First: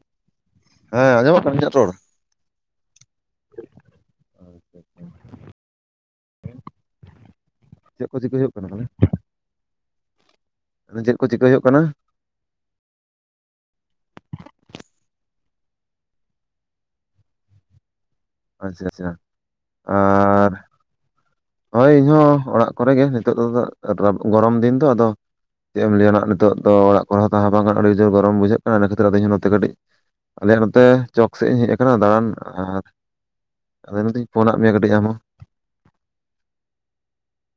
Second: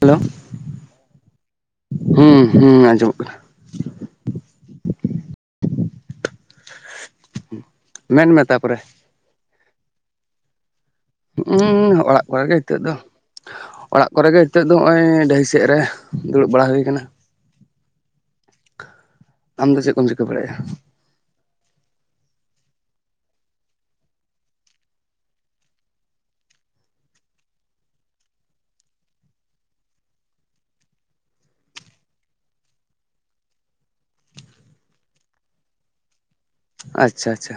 Hello ᱦᱮᱸ ᱟᱸᱡᱚᱢᱚᱜ ᱠᱟᱱᱟ ᱤᱧᱟᱹᱜ ᱨᱚᱲ᱾ ᱦᱩᱸ ᱦᱩᱸ ᱟᱸᱡᱚᱢᱚᱜ ᱠᱟᱱᱟ ᱪᱮᱫ ᱦᱩ ᱠᱚ ᱢᱮᱱ ᱪᱤᱠᱟᱹ ᱢᱮ ᱦᱩᱭᱩᱜ ᱠᱟᱱᱟ ᱛᱟᱯᱚᱨᱮ ᱛᱟᱦᱚᱞᱮ? ᱪᱮᱫ ᱠᱚ ᱪᱤᱠᱟᱹ ᱦᱩᱸ ᱦᱩᱭᱩᱜ ᱠᱟᱱᱟ ᱦᱩᱸᱚᱲᱟᱜ ᱠᱚᱨᱮ ᱜᱮ ᱱᱤᱛᱚᱜ ᱫᱚ ᱚᱲᱟᱜ ᱠᱚᱨᱮ ᱜᱮ ᱱᱤᱛᱚᱜ ᱫᱚ ᱱᱚᱜ-ᱚᱭ ᱰᱟᱹᱦᱤ ᱥᱮᱫ ᱨᱮ ᱫᱩᱲᱩᱵ ᱵᱟᱲᱟ ᱦᱩᱭ ᱟᱠᱟᱱᱟ᱾ ᱟᱪᱪᱷᱟ ᱟᱪᱪᱷᱟ ᱟᱢ ᱫᱚ ᱪᱮᱫ ᱠᱚᱢ ᱪᱤᱠᱟᱹ ᱵᱟᱲᱟᱭ ᱟᱨ ᱮᱜ-ᱟ᱾ ᱦᱳᱭ ᱤᱧᱦᱚᱸ ᱚᱲᱟᱜ ᱠᱚᱨᱮ ᱜᱮ ᱱᱤᱛᱚᱜ ᱫᱚ ᱜᱚᱨᱚᱢ ᱫᱤᱱ ᱫᱚ ᱟᱫᱚ᱾ ᱪᱮᱫ ᱮᱢ ᱞᱟᱹᱭ ᱱᱟᱦᱟᱜ ᱱᱤᱛᱚᱜ ᱫᱚ ᱚᱲᱟᱜ ᱠᱚᱨᱮ ᱦᱚᱸ ᱛᱟᱦᱮᱸ ᱵᱟᱝ ᱜᱟᱱᱚᱜ-ᱟ ᱟᱹᱰᱤ ᱡᱳᱨ ᱜᱚᱨᱚᱢ ᱵᱩᱡᱷᱟᱹᱜ ᱠᱟᱱᱟ ᱤᱱᱟ ᱠᱷᱟᱹᱛᱤᱨ ᱤᱧ ᱦᱚᱸ ᱱᱚᱛᱮ ᱠᱟᱹᱴᱤᱡ ᱟᱞᱮᱭᱟᱜ ᱱᱚᱛᱮ ᱪᱚᱠ ᱥᱮᱜ ᱤᱧ ᱦᱮᱡ ᱟᱠᱟᱱᱟ ᱫᱟᱬᱟᱱ ᱟᱨ᱾ ᱟᱫᱚ ᱤᱱᱟᱛᱤᱝ ᱯᱷᱳᱱᱟᱜ ᱢᱮᱣᱟ ᱠᱟᱹᱴᱤᱡ ᱟᱢ ᱦᱚᱸ᱾ ᱟᱪᱪᱷᱟ ᱟᱪᱪᱷᱟ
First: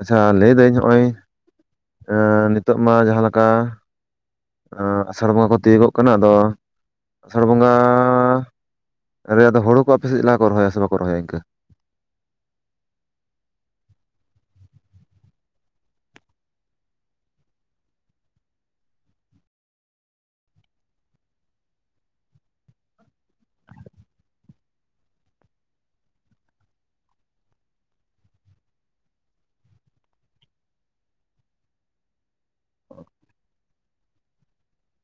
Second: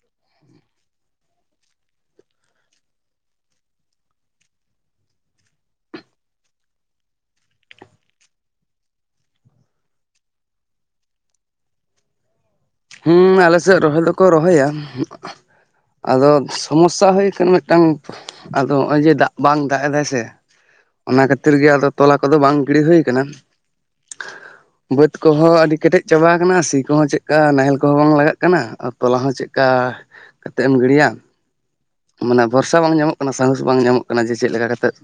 ᱟᱪᱪᱷᱟ ᱞᱟᱹᱭ ᱫᱟᱹᱧ ᱦᱚᱜ-ᱚᱭ ᱟᱹ ᱱᱤᱛᱚᱜ ᱢᱟ ᱡᱟᱦᱟᱸ ᱞᱮᱠᱟ᱾ ᱟᱹ ᱟᱥᱟᱲ ᱵᱚᱸᱜᱟ ᱠᱚ ᱛᱤᱭᱳᱜᱚᱜ ᱠᱟᱱᱟ ᱟᱫᱚ ᱟᱥᱟᱲ ᱵᱚᱸᱜᱟ ᱟᱨᱮ ᱟᱫᱚ ᱦᱩᱲᱩ ᱠᱚ ᱟᱯᱮ ᱥᱮᱫ ᱪᱮᱫ ᱞᱮᱠᱟ ᱠᱚ ᱨᱚᱦᱚᱭᱟ ᱥᱮ ᱵᱟᱠᱚ ᱨᱚᱦᱚᱭᱟ ᱤᱱᱠᱟᱹ ᱦᱩᱸ ᱟᱞᱮ ᱥᱮᱫ ᱨᱚᱦᱚᱭ ᱫᱚᱠᱚ ᱨᱚᱦᱚᱭᱟ ᱦᱩᱸᱼᱟ ᱟᱫᱚ ᱥᱚᱢᱚᱥᱥᱟ ᱦᱩᱭ ᱠᱟᱱᱟ ᱢᱤᱫᱴᱟᱝ ᱟᱫᱚ ᱦᱚᱜ-ᱚᱭ ᱡᱮ ᱫᱟᱜ ᱵᱟᱝ ᱫᱟᱜ ᱮᱫᱟᱭ ᱥᱮ ᱚᱱᱟ ᱠᱷᱟᱹᱛᱤᱨ ᱜᱮ ᱟᱫᱚ ᱛᱚᱞᱟ ᱠᱚᱫᱚ ᱵᱟᱝ ᱜᱤᱲᱤ ᱦᱩᱭ ᱠᱟᱱᱟ ᱵᱟ‍ᱹᱛ ᱠᱚᱦᱚ ᱟᱹᱰᱤ ᱠᱮᱴᱮᱡ ᱪᱟᱵᱟ ᱠᱟᱱᱟ ᱥᱤ ᱠᱚᱦᱚᱸ ᱪᱮᱫ ᱚᱝᱠᱟ ᱱᱟᱦᱮᱞ ᱠᱚᱦᱚᱸ ᱵᱟᱝ ᱞᱟᱜᱟᱜ ᱠᱟᱱᱟ ᱛᱚᱞᱟ ᱦᱚᱸ ᱪᱮᱫ ᱠᱟ ᱠᱟᱛᱮᱫ ᱮᱢ ᱜᱤᱲᱤᱣᱟ᱾ ᱢᱟᱱᱮ ᱵᱷᱚᱨᱥᱟ ᱵᱟᱝ ᱧᱟᱢᱚᱜ ᱠᱟᱱᱟ ᱥᱟᱦᱚᱥ ᱵᱟᱝ ᱧᱟᱢᱚᱜ ᱠᱟᱱᱟ ᱡᱮ ᱪᱮᱫ ᱞᱮᱠᱟ ᱠᱟᱛᱮᱫ